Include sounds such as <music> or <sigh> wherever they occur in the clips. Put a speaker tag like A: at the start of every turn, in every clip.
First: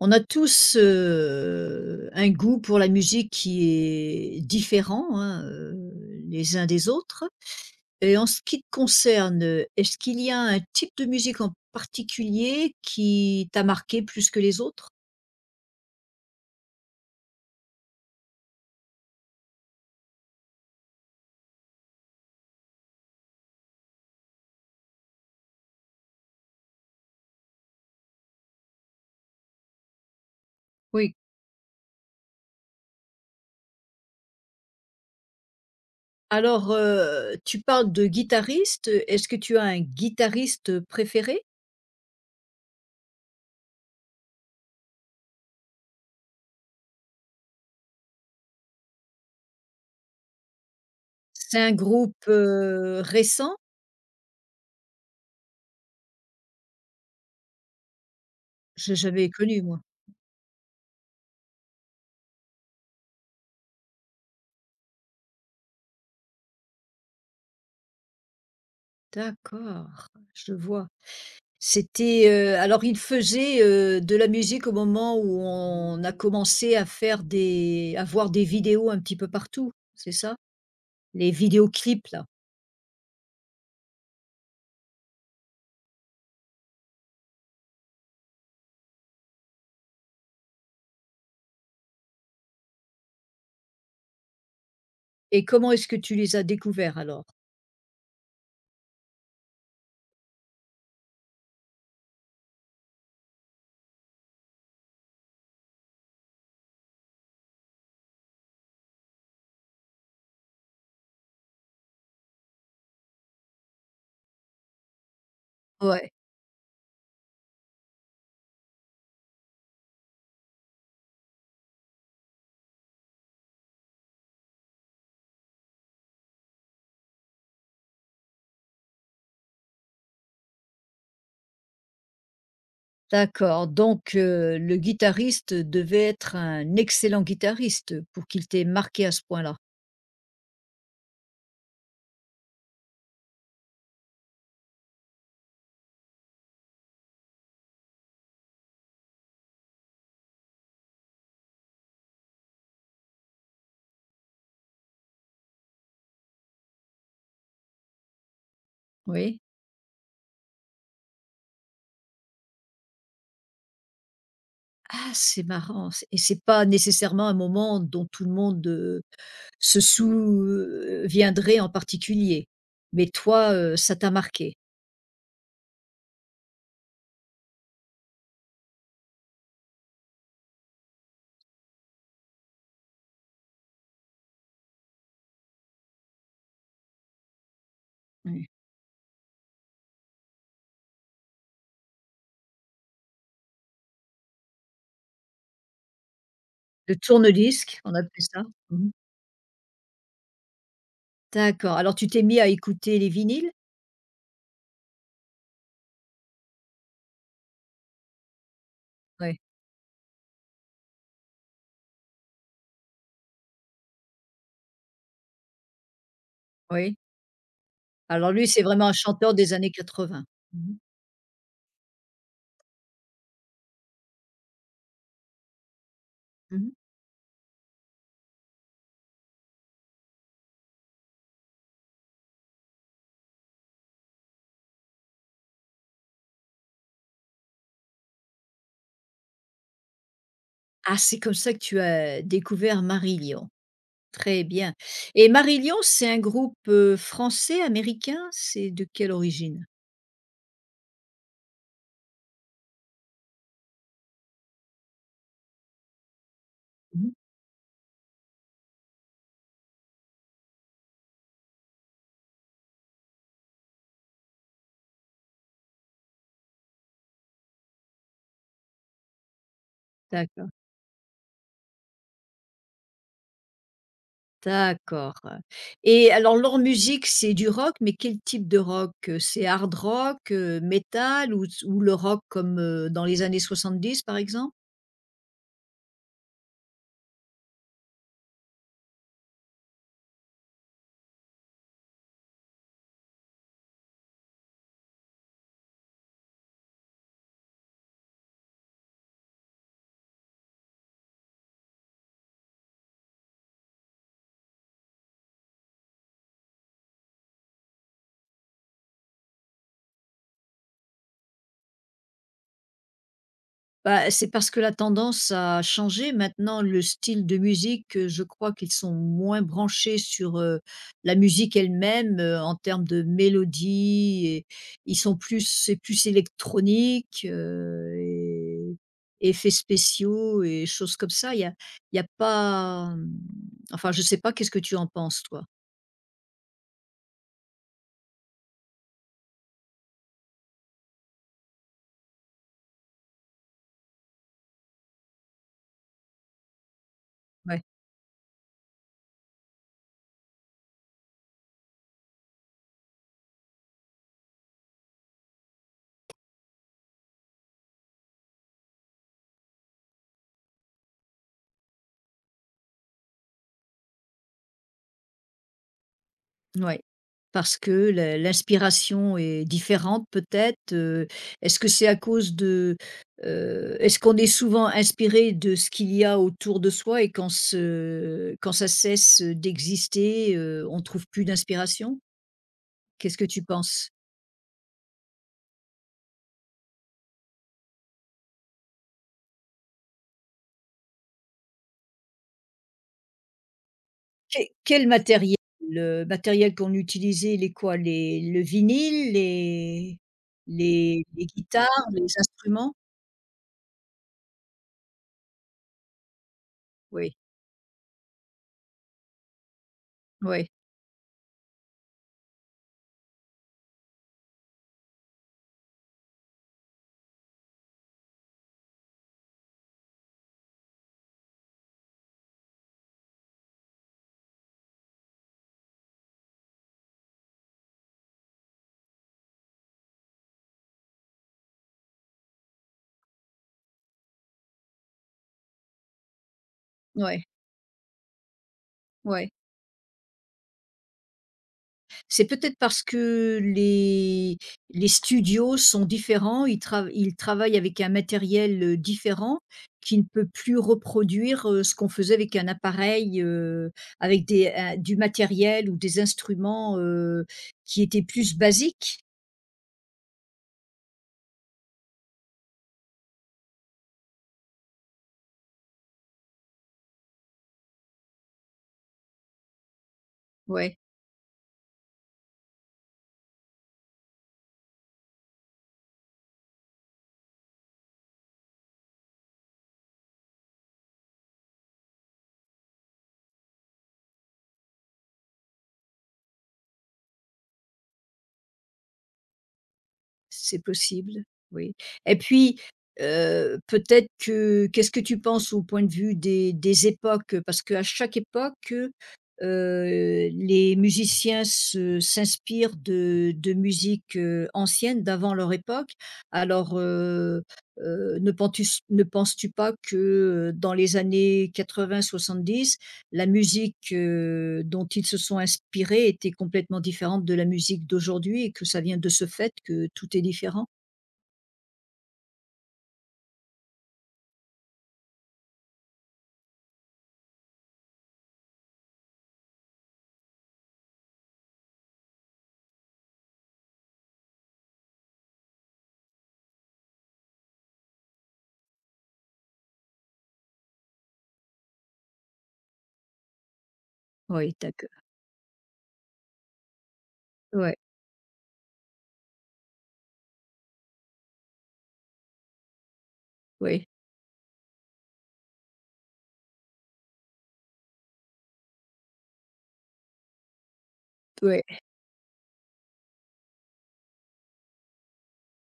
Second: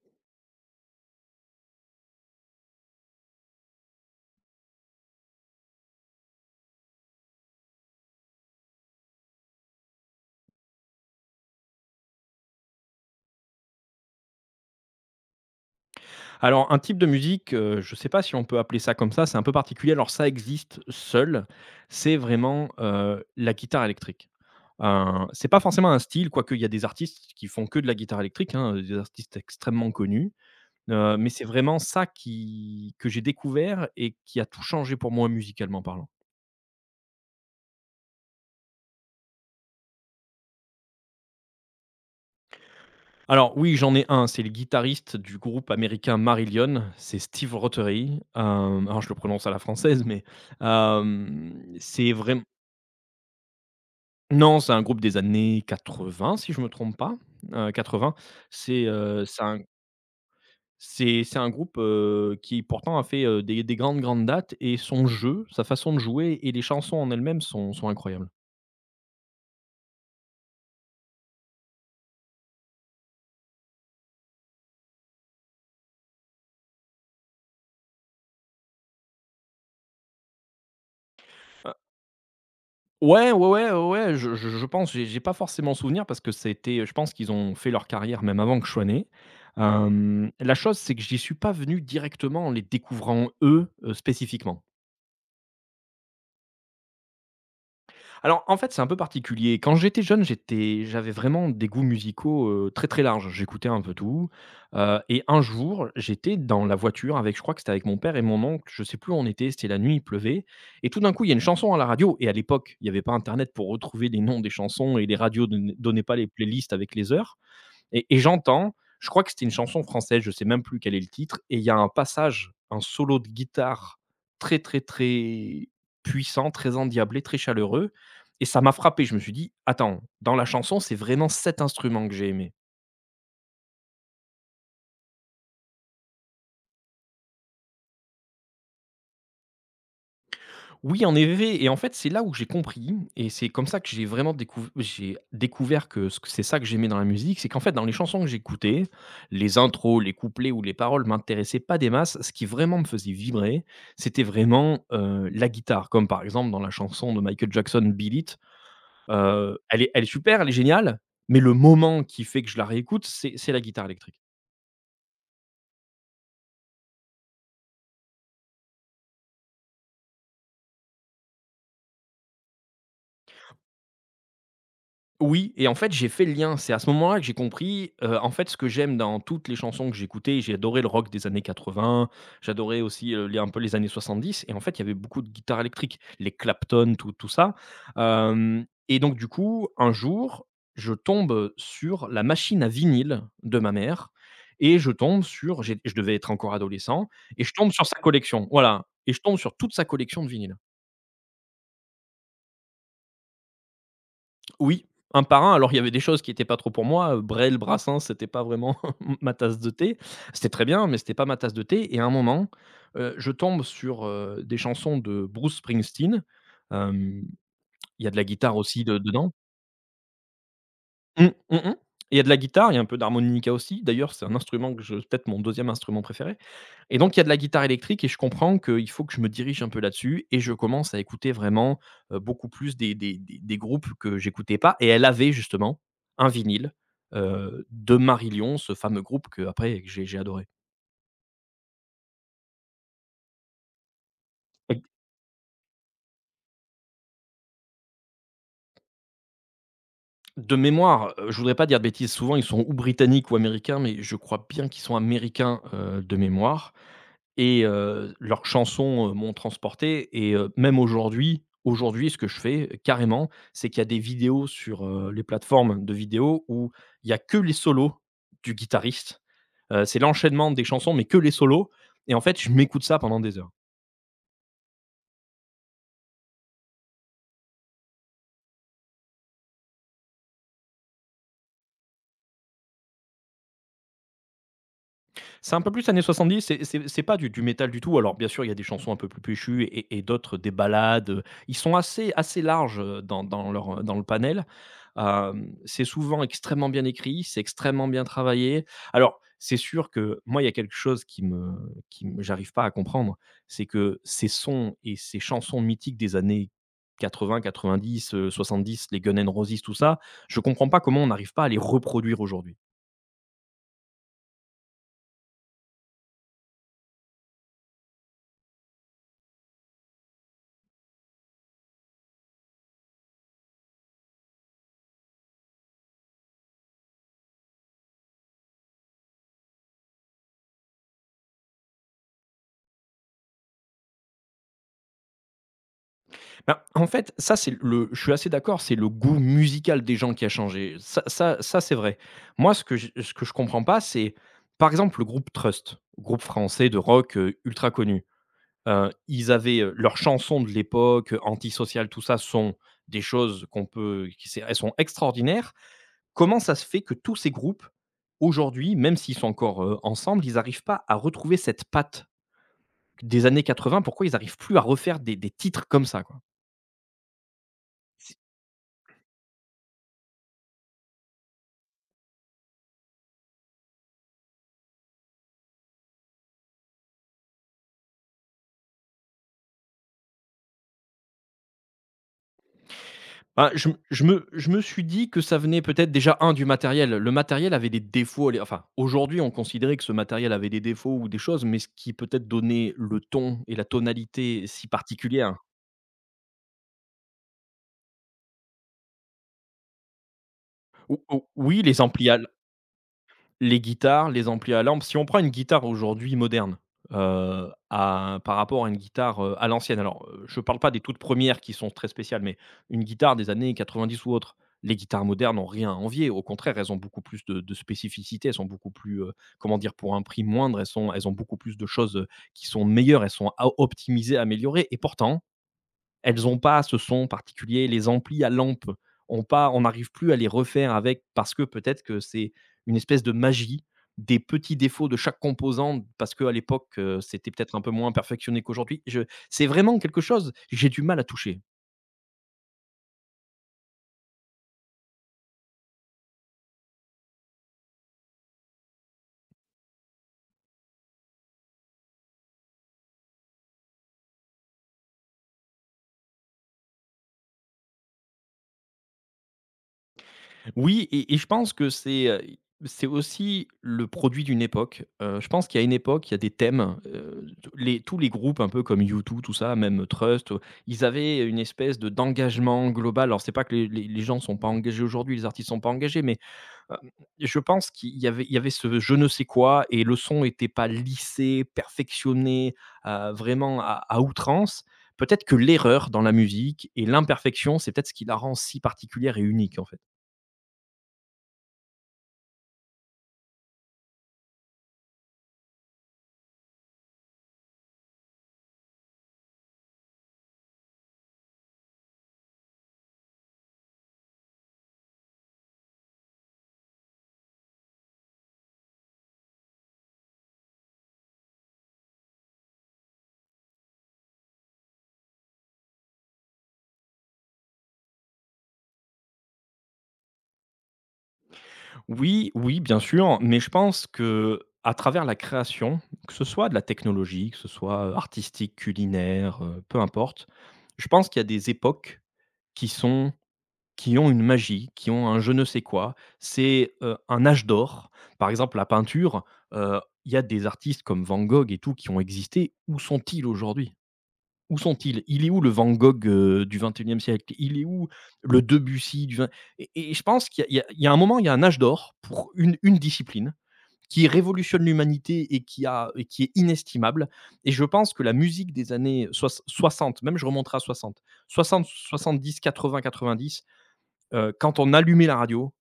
A: On a tous, un goût pour la musique qui est différent, hein, les uns des autres, et en ce qui te concerne, est-ce qu'il y a un type de musique en particulier qui t'a marqué plus que les autres?
B: Alors, un type de musique, je ne sais pas si on peut appeler ça comme ça, c'est un peu particulier. Alors ça existe seul, c'est vraiment, la guitare électrique. C'est pas forcément un style, quoique il y a des artistes qui font que de la guitare électrique, hein, des artistes extrêmement connus.
A: Oui.
B: Mais c'est vraiment ça qui que j'ai découvert et qui a tout changé pour moi musicalement parlant.
A: Alors, tu parles de guitariste. Est-ce que tu as un guitariste préféré?
B: Alors oui, j'en ai un, c'est le guitariste du groupe américain Marillion, c'est Steve Rothery. Alors je le prononce à la française, mais, hem,
A: C'est un
B: c'est
A: groupe,
B: vraim
A: récent?
B: non, c'est un groupe des années 80 si je me trompe pas, quatre 80. C'est, heu,
A: J'avais
B: c'est un
A: connu moi.
B: c'est un groupe, qui pourtant a fait, des grandes dates, et son jeu, sa façon de jouer et les chansons en elles-mêmes sont incroyables.
A: D'accord, je vois. C'était, alors il faisait, de la musique au moment où on a commencé à faire des à voir des vidéos un petit peu partout, c'est ça? Les
B: Heu,
A: vidéoclips là?
B: ouais, ouais, ouais, ouais, ouais, je pense, j'ai pas forcément souvenir parce que c'était, je pense qu'ils ont fait leur carrière même avant que je sois né. La chose, c'est que j'y suis pas venu directement en les découvrant eux, spécifiquement.
A: Et comment est-ce que tu les as découverts alors?
B: Alors, en fait, c'est un peu particulier. Quand j'étais jeune, j'avais vraiment des goûts musicaux, très, très larges. J'écoutais un peu tout, et un jour, j'étais dans la voiture avec, je crois que c'était avec mon père et mon oncle, je sais plus où on était, c'était la nuit, il pleuvait, et tout d'un coup, il y a une chanson à la radio, et à l'époque, il n'y avait pas internet pour retrouver les noms des chansons et les radios ne donnaient
A: Ouais,
B: pas les playlists avec les heures. Et j'entends, je crois que c'était une chanson française, je sais même plus quel est le titre, et il y a un passage, un solo de guitare très, très, très puissant, très endiablé, très chaleureux. Et ça m'a frappé. Je me suis dit, attends, dans la chanson, c'est vraiment cet instrument que j'ai aimé.
A: d'accord, donc le guitariste devait être un excellent guitariste pour qu'il t'ait marqué à ce point-là?
B: Oui, en effet, et en fait, c'est là où j'ai compris, et c'est comme ça que j'ai vraiment découv j'ai découvert que ce c'est ça que j'aimais dans la musique, c'est qu'en fait, dans les chansons que j'écoutais, les intros, les couplets ou les paroles m'intéressaient pas des masses. Ce qui vraiment me faisait vibrer, c'était vraiment, la guitare. Comme par exemple dans la chanson de Michael Jackson, Beat It,
A: Oui.
B: elle est elle est super, elle est géniale, mais le moment qui fait que je la réécoute, c'est la guitare électrique.
A: Ah, c'est marrant, c'est et c'est pas nécessairement un moment dont tout le monde, euh, se souviendraient en particulier. Mais toi, ça t'a marqué.
B: Oui et en fait, j'ai fait le lien. C'est à ce moment-là que j'ai compris, en fait, ce que j'aime dans toutes les chansons que j'écoutais. J'ai adoré le rock des années 80, j'adorais aussi, les, un peu, les années 70, et en fait, il y avait beaucoup de guitares électriques, les Clapton, tout ça,
A: Ouais.
B: hem et donc du coup, un jour, je tombe sur la machine à vinyle de ma mère et je tombe sur, j'ai je devais être encore
A: Le
B: adolescent, et je tombe
A: tourne-disque,
B: sur
A: on
B: sa
A: appelait ça.
B: collection. Voilà,
A: Mmh mh.
B: et je tombe sur toute sa collection de vinyles.
A: D'accord, alors tu t'es mis à écouter les vinyles?
B: Oui, un par un. Alors, il y avait des choses qui n'étaient pas trop pour moi, Brel, Brassens, c'était pas vraiment <laughs> ma
A: Oui.
B: tasse de thé. C'était très bien, mais c'était pas ma tasse de thé, et à un moment, je tombe sur, des chansons de Bruce Springsteen.
A: Oui.
B: Hem, il y a de la
A: Alors lui,
B: guitare
A: c'est
B: aussi
A: vraiment un
B: de dedans.
A: chanteur des années 80. Mmh mh.
B: Mmh, mmh mh. Il y a de la guitare, il y a un peu d'harmonica aussi. D'ailleurs, c'est un instrument que, je peut-être mon deuxième instrument préféré.
A: Mmh mh.
B: Et donc il y a de la guitare électrique et je comprends qu'il faut que je me dirige un peu là-dessus, et je commence à écouter vraiment, beaucoup plus des groupes que j'écoutais pas, et elle avait justement un vinyle, de Marillion, ce fameux groupe que après que j'ai adoré.
A: Ah, c'est comme ça que tu as découvert Marillion. Très bien,
B: Et
A: et Marillion, c'est un groupe, français, américain? C'est de quelle origine?
B: de mémoire, je voudrais pas dire de bêtises, souvent ils sont ou britanniques ou américains, mais je crois bien qu'ils sont américains, de mémoire.
A: Mmh mh.
B: Et leurs chansons, m'ont transporté, et même aujourd'hui, aujourd'hui ce que je fais, carrément, c'est qu'il y a des vidéos sur, les plateformes de vidéos où il y a que les solos du guitariste. C'est
A: D'accord.
B: l'enchaînement des chansons mais que les solos, et en fait, je m'écoute ça pendant des heures.
A: D'accord. Et alors leur musique, c'est du rock, mais quel type de rock? C'est hard rock, métal, ou le rock comme, dans les années 70, par exemple?
B: C'est un peu plus années 70, c'est pas du métal du tout. Alors bien sûr, il y a des chansons un peu plus péchues et d'autres des ballades, ils sont assez larges, dans leur, dans le panel. C'est souvent extrêmement bien écrit, c'est extrêmement bien travaillé. Alors, c'est sûr que moi, il y a quelque chose qui me, j'arrive pas à comprendre, c'est que ces sons et ces chansons mythiques des années 80-90, 70, les Guns N' Roses, tout ça, je comprends pas comment on n'arrive pas à les reproduire aujourd'hui.
A: Bah, c'est parce que la tendance a changé. Maintenant, le style de musique, je crois qu'ils sont moins branchés sur, la musique elle-même, en termes de mélodie, et ils sont plus c'est plus électronique, et effets spéciaux et choses comme ça. Il y a pas, enfin, je sais pas, qu'est-ce que tu en penses, toi?
B: Ben, en fait, ça, c'est le, je suis assez d'accord, c'est le goût musical des gens qui a changé. Ça, c'est vrai. Moi, ce que je comprends pas, c'est, par exemple, le groupe Trust, groupe français de rock,
A: Ouais.
B: ultra connu. Ils avaient, leurs chansons de l'époque, antisociales, tout ça, sont des choses qu'on peut qui c'est elles sont extraordinaires. Comment ça se fait que tous ces groupes, aujourd'hui, même s'ils sont encore, ensemble, ils n'arrivent pas à retrouver cette patte des années 80? Pourquoi ils n'arrivent plus à refaire des titres comme ça, quoi?
A: Ouais, parce que la l'inspiration est différente peut-être? Est-ce que c'est à cause de, est-ce qu'on est souvent inspiré de ce qu'il y a autour de soi et quand ça cesse d'exister, on trouve plus d'inspiration? Qu'est-ce que tu
B: Bah, je me
A: penses?
B: je me je me suis dit que ça venait peut-être déjà, un du matériel. Le matériel avait des défauts, les enfin, aujourd'hui, on considérait que ce matériel avait des défauts ou des choses, mais ce qui peut-être donnait le ton et la tonalité
A: Quel
B: si
A: quel
B: particulière.
A: matériel? Le matériel qu'on utilisait, les quoi? Les Le vinyle, les
B: Ou
A: les les
B: ou oui,
A: guitares,
B: les
A: les
B: amplis,
A: instruments?
B: les guitares, les amplis à lampe. Si on prend une guitare aujourd'hui moderne,
A: Oui,
B: à par rapport à une guitare, à l'ancienne, alors, je ne
A: oui,
B: parle pas des toutes premières qui sont très spéciales, mais une guitare des années 90 ou autre, les guitares modernes n'ont rien à envier. Au contraire, elles ont beaucoup plus de spécificités, elles sont beaucoup plus, comment dire? Pour un prix moindre, elles ont beaucoup plus de choses, qui sont meilleures, elles sont a optimisées, améliorées, et pourtant elles ont pas ce son particulier, les amplis à lampe ont pas on n'arrive plus à les refaire avec, parce que peut-être que c'est une espèce de magie des petits défauts de chaque composant, parce qu'à l'époque,
A: oui,
B: c'était peut-être un peu moins perfectionné qu'aujourd'hui. Je
A: oui.
B: C'est vraiment quelque chose, j'ai du mal à toucher.
A: C'est peut-être parce que les studios sont différents, ils travaillent avec un matériel, différent, qui ne peut plus reproduire, ce qu'on faisait avec un appareil, avec des un du matériel ou des instruments, qui étaient plus basiques.
B: Oui, et je pense que c'est aussi le produit d'une époque. Je pense qu'il y a une époque, il y a des thèmes, t les tous les groupes un peu comme U2, tout ça, même Trust,
A: Ouais.
B: ils avaient une espèce de d'engagement global. Alors c'est pas que les gens sont pas engagés aujourd'hui, les artistes sont pas engagés, mais, hem, je pense qu'il y avait, ce je ne sais quoi, et le son n'était pas lissé, perfectionné, vraiment à outrance. Peut-être que l'erreur dans la musique et l'imperfection, c'est peut-être ce qui la rend si particulière et unique, en fait.
A: C'est possible, oui. Et puis, peut-être que qu'est-ce que tu penses au point de vue des époques? Parce qu'à chaque époque, les musiciens se s'inspirent de musique, ancienne, d'avant leur époque. Alors, ne penses-tu pas que, dans les années quatre-vingt soixante-dix, la musique, dont ils se sont inspirés était complètement différente de la musique d'aujourd'hui et que ça vient de ce fait que tout est différent?
B: Oui, oui, bien sûr, mais je pense que à travers la création, que ce soit de la technologie, que ce soit, artistique, culinaire, peu importe, je pense qu'il y a des époques qui sont qui ont une magie, qui ont un je ne sais quoi. C'est, un âge d'or. Par exemple, la peinture, il y a des artistes comme Van Gogh et tout qui ont existé. Où sont-ils aujourd'hui?
A: Oui,
B: Où
A: d'acc
B: sont-ils? Il est où le Van Gogh, du XXIe siècle? Il est
A: ouais,
B: où le Debussy du vingt, et je pense qu'il y a il y a un moment, il y a un âge d'or pour une discipline
A: oui,
B: qui révolutionne l'humanité et qui est inestimable, et je pense que la musique des années soix 60, même je remonterai à 60,
A: ouais,
B: 60-70-80-90, quand on allumait la radio,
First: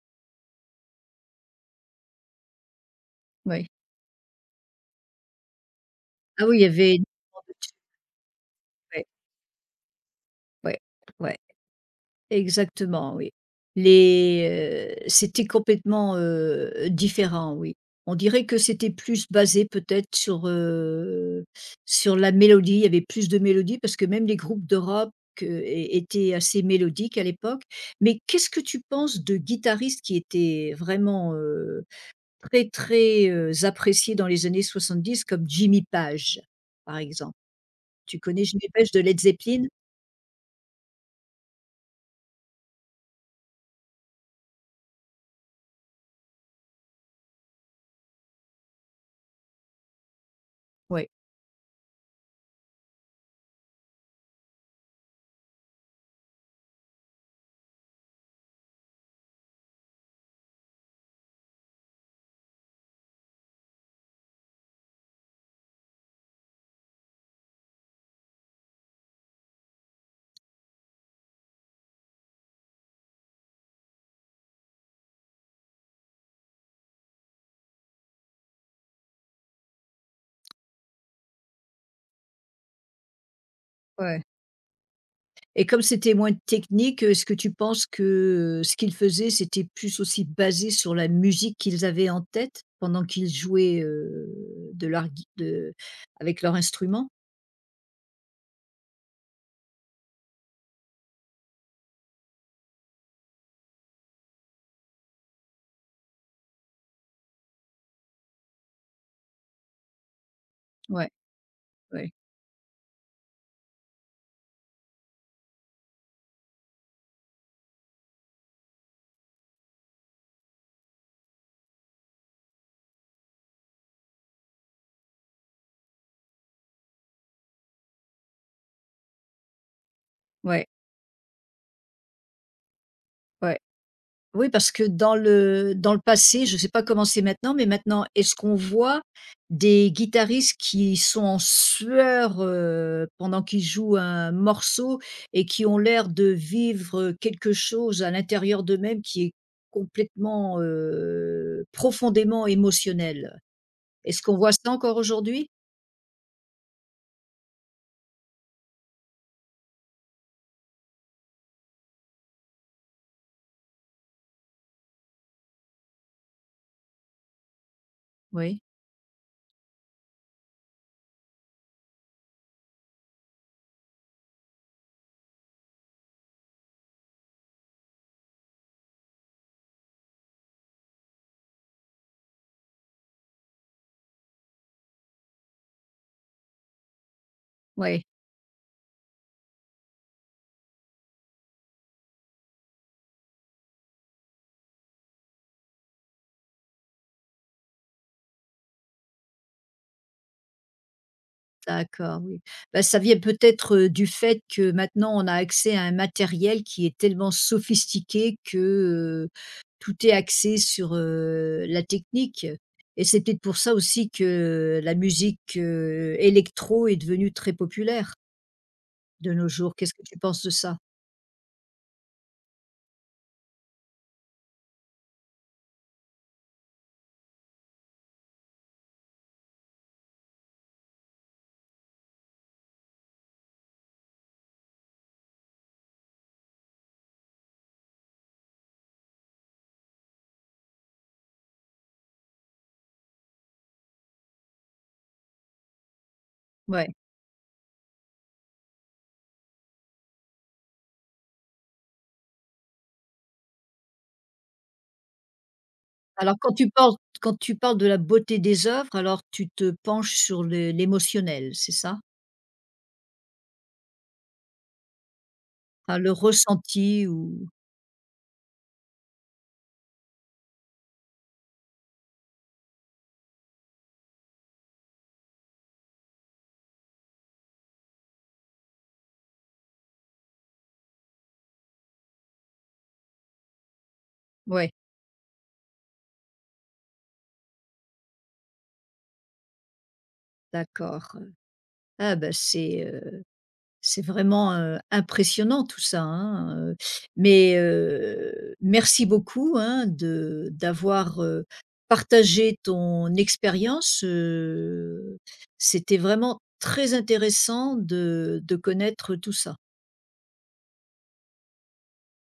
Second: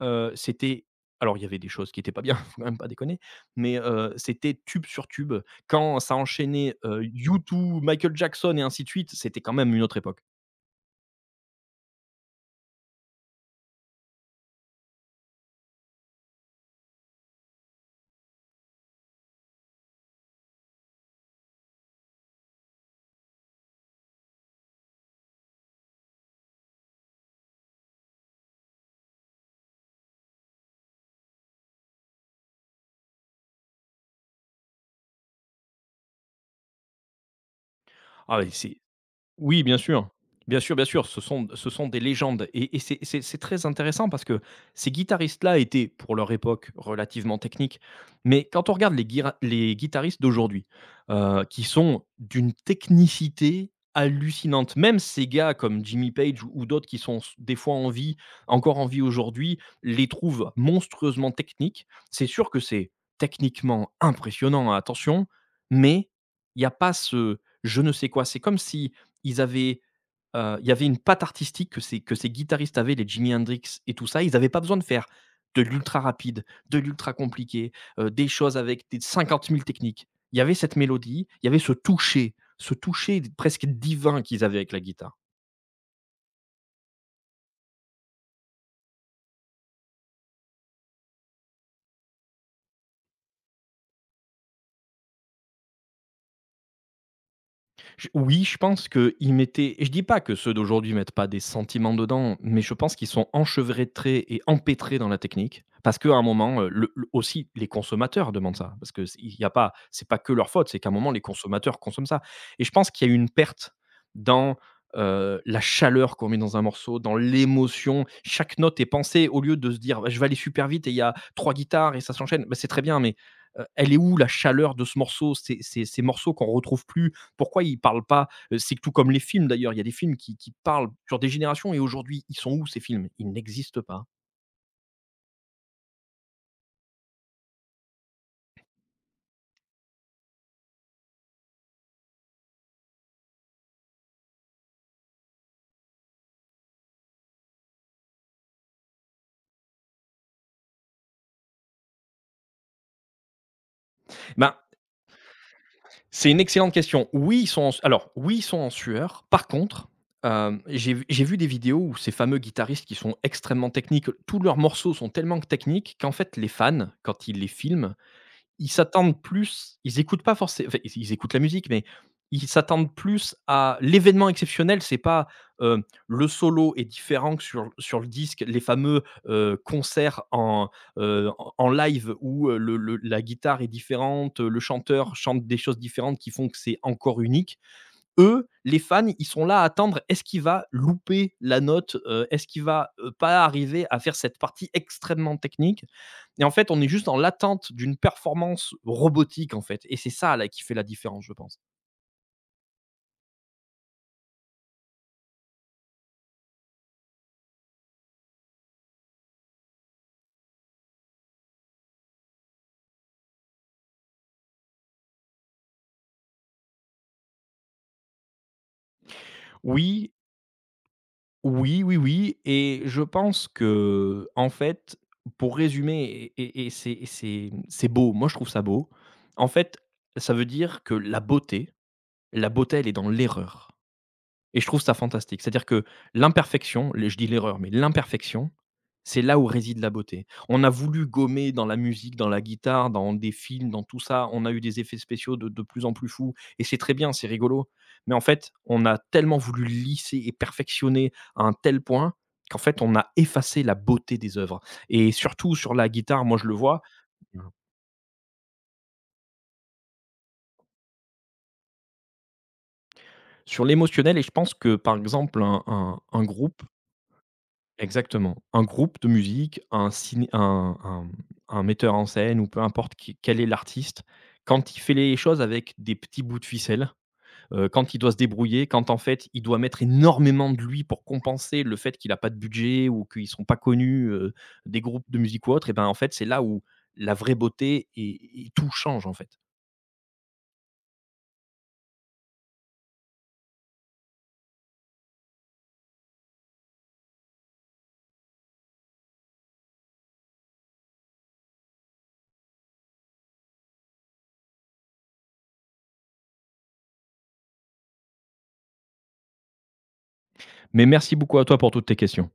B: c'était alors il y avait des choses qui n'étaient pas bien, <laughs> faut quand même pas déconner,
A: oui.
B: mais c'était tube sur tube. Quand ça
A: Ah oui, il y
B: enchaînait,
A: avait énormément de trucs,
B: U2, Michael Jackson et ainsi de
A: ouais,
B: suite, c'était quand même une autre époque.
A: ouais, ouais. Exactement, oui. C'était complètement, différent, oui. On dirait que c'était plus basé peut-être sur la mélodie. Il y avait plus de mélodie parce que même les groupes d'Europe étaient assez mélodiques à l'époque. Mais qu'est-ce que tu penses de guitaristes qui étaient vraiment, très, très, appréciés dans les années soixante-dix, comme Jimmy Page, par exemple? Tu
B: Ah
A: connais
B: ouais,
A: Jimmy
B: c'est
A: Page de Led
B: Oui,
A: Zeppelin?
B: bien sûr. Bien sûr, bien sûr, ce sont des légendes et c'est très intéressant parce que ces guitaristes-là étaient, pour leur époque, relativement techniques. Mais quand on regarde les guitaristes d'aujourd'hui,
A: Oui.
B: qui sont d'une technicité hallucinante, même ces gars comme Jimmy Page ou d'autres qui sont s des fois en vie, encore en vie aujourd'hui, les trouvent monstrueusement techniques. C'est sûr que c'est techniquement impressionnant, hein, attention, mais il n'y a pas ce je ne sais quoi. C'est comme si ils avaient, il y avait une patte artistique que ces guitaristes avaient, les Jimi Hendrix et tout ça. Ils n'avaient pas besoin de faire de l'ultra rapide, de l'ultra compliqué, des choses avec des 50 000 techniques. Il y avait cette mélodie, il y avait ce toucher presque divin qu'ils avaient avec la guitare.
A: Et comme c'était moins technique, est-ce que tu penses que ce qu'ils faisaient, c'était plus aussi basé sur la musique qu'ils avaient en tête pendant qu'ils jouaient, de avec leur instrument?
B: J Oui, je pense qu'ils mettaient, je dis pas que ceux d'aujourd'hui mettent pas des sentiments dedans, mais je pense qu'ils sont enchevêtrés et empêtrés dans la technique parce qu'à un moment, le aussi les consommateurs demandent ça parce que c il y a pas, c'est pas que leur faute, c'est qu'à un moment
A: Ouais,
B: les consommateurs consomment
A: ouais,
B: ça et je pense qu'il y a une perte dans, la chaleur qu'on met dans un morceau, dans l'émotion. Chaque note est pensée au lieu de se dire: «Bah, je vais aller super vite et il y a 3 guitares et ça s'enchaîne». Bah, c'est très bien mais, elle est où la chaleur de ce morceau? Ces morceaux qu'on retrouve plus, pourquoi ils parlent pas C'est que tout comme les films d'ailleurs, il y a des films qui
A: ouais,
B: parlent sur des générations et aujourd'hui, ils sont où ces films? Ils
A: ouais.
B: n'existent pas.
A: Oui, parce que dans le passé, je ne sais pas comment c'est maintenant, mais maintenant, est-ce qu'on voit des guitaristes qui sont en sueur, pendant qu'ils jouent un morceau et qui ont l'air de vivre quelque chose à l'intérieur d'eux-mêmes qui est complètement, profondément émotionnel? Est-ce qu'on voit
B: Ben,
A: ça encore aujourd'hui?
B: c'est une excellente question. Oui, ils sont en, alors oui, ils sont en sueur. Par contre, j'ai vu des vidéos où ces fameux guitaristes qui sont extrêmement techniques, tous leurs morceaux sont tellement techniques qu'en fait les fans, quand ils les filment,
A: Oui,
B: ils s'attendent plus, ils écoutent pas forcément, enfin, ils écoutent la musique, mais ils s'attendent plus à l'événement exceptionnel. C'est pas, le solo est différent que sur le disque, les fameux, concerts en, en live où, le la guitare est différente, le chanteur chante des choses différentes qui font que c'est encore unique.
A: oui.
B: Eux, les fans, ils sont là à attendre, est-ce qu'il va louper la note? Est-ce qu'il va, pas arriver à faire cette partie extrêmement technique? Et en fait, on est juste dans l'attente d'une performance robotique, en fait. Et c'est ça, là, qui fait la différence, je pense.
A: D'accord, oui. Bah, ça vient peut-être, du fait que maintenant on a accès à un matériel qui est tellement sophistiqué que, heu, tout est axé sur, la technique, et c'est peut-être pour ça aussi que la musique, électro est devenue très populaire de nos jours. Qu'est-ce que
B: Oui,
A: tu penses de ça?
B: oui, oui, oui. Et je pense que, en fait, pour résumer, et c'est beau, moi je trouve ça beau, en fait, ça veut dire que la beauté, elle est dans l'erreur. Et je trouve ça fantastique. C'est-à-dire que l'imperfection, les je dis l'erreur, mais l'imperfection, c'est là où réside la beauté. On a voulu gommer dans la musique, dans la guitare, dans des films, dans tout ça, on a eu des effets spéciaux de plus en plus fous et c'est
A: Ouais.
B: très bien, c'est rigolo. Mais en fait, on a tellement voulu lisser et perfectionner à un tel point qu'en fait, on a effacé la beauté des œuvres et surtout sur la guitare,
A: Alors,
B: moi je le vois,
A: quand tu parles de la beauté des œuvres, alors tu te penches sur le l'émotionnel, c'est ça?
B: sur l'émotionnel. Et je pense que, par exemple, un
A: Enfin
B: un
A: le
B: un groupe...
A: ressenti ou
B: Exactement. Un groupe de musique, un ciné un metteur en scène ou peu importe qui, quel est l'artiste, quand il fait les choses avec des petits bouts de ficelle, quand il doit se débrouiller, quand en fait il doit mettre énormément de lui pour compenser le fait qu'il a pas de budget ou qu'ils ne sont pas connus,
A: ouais,
B: des groupes de musique ou autres, et ben, en fait, c'est là où la vraie beauté et tout change, en fait.
A: d'accord. Ah ben c'est vraiment, impressionnant, tout ça, hein. Mais merci beaucoup, hein, de d'avoir, partagé ton expérience, c'était vraiment très intéressant de connaître tout ça.
B: Mais merci beaucoup à toi pour toutes tes questions.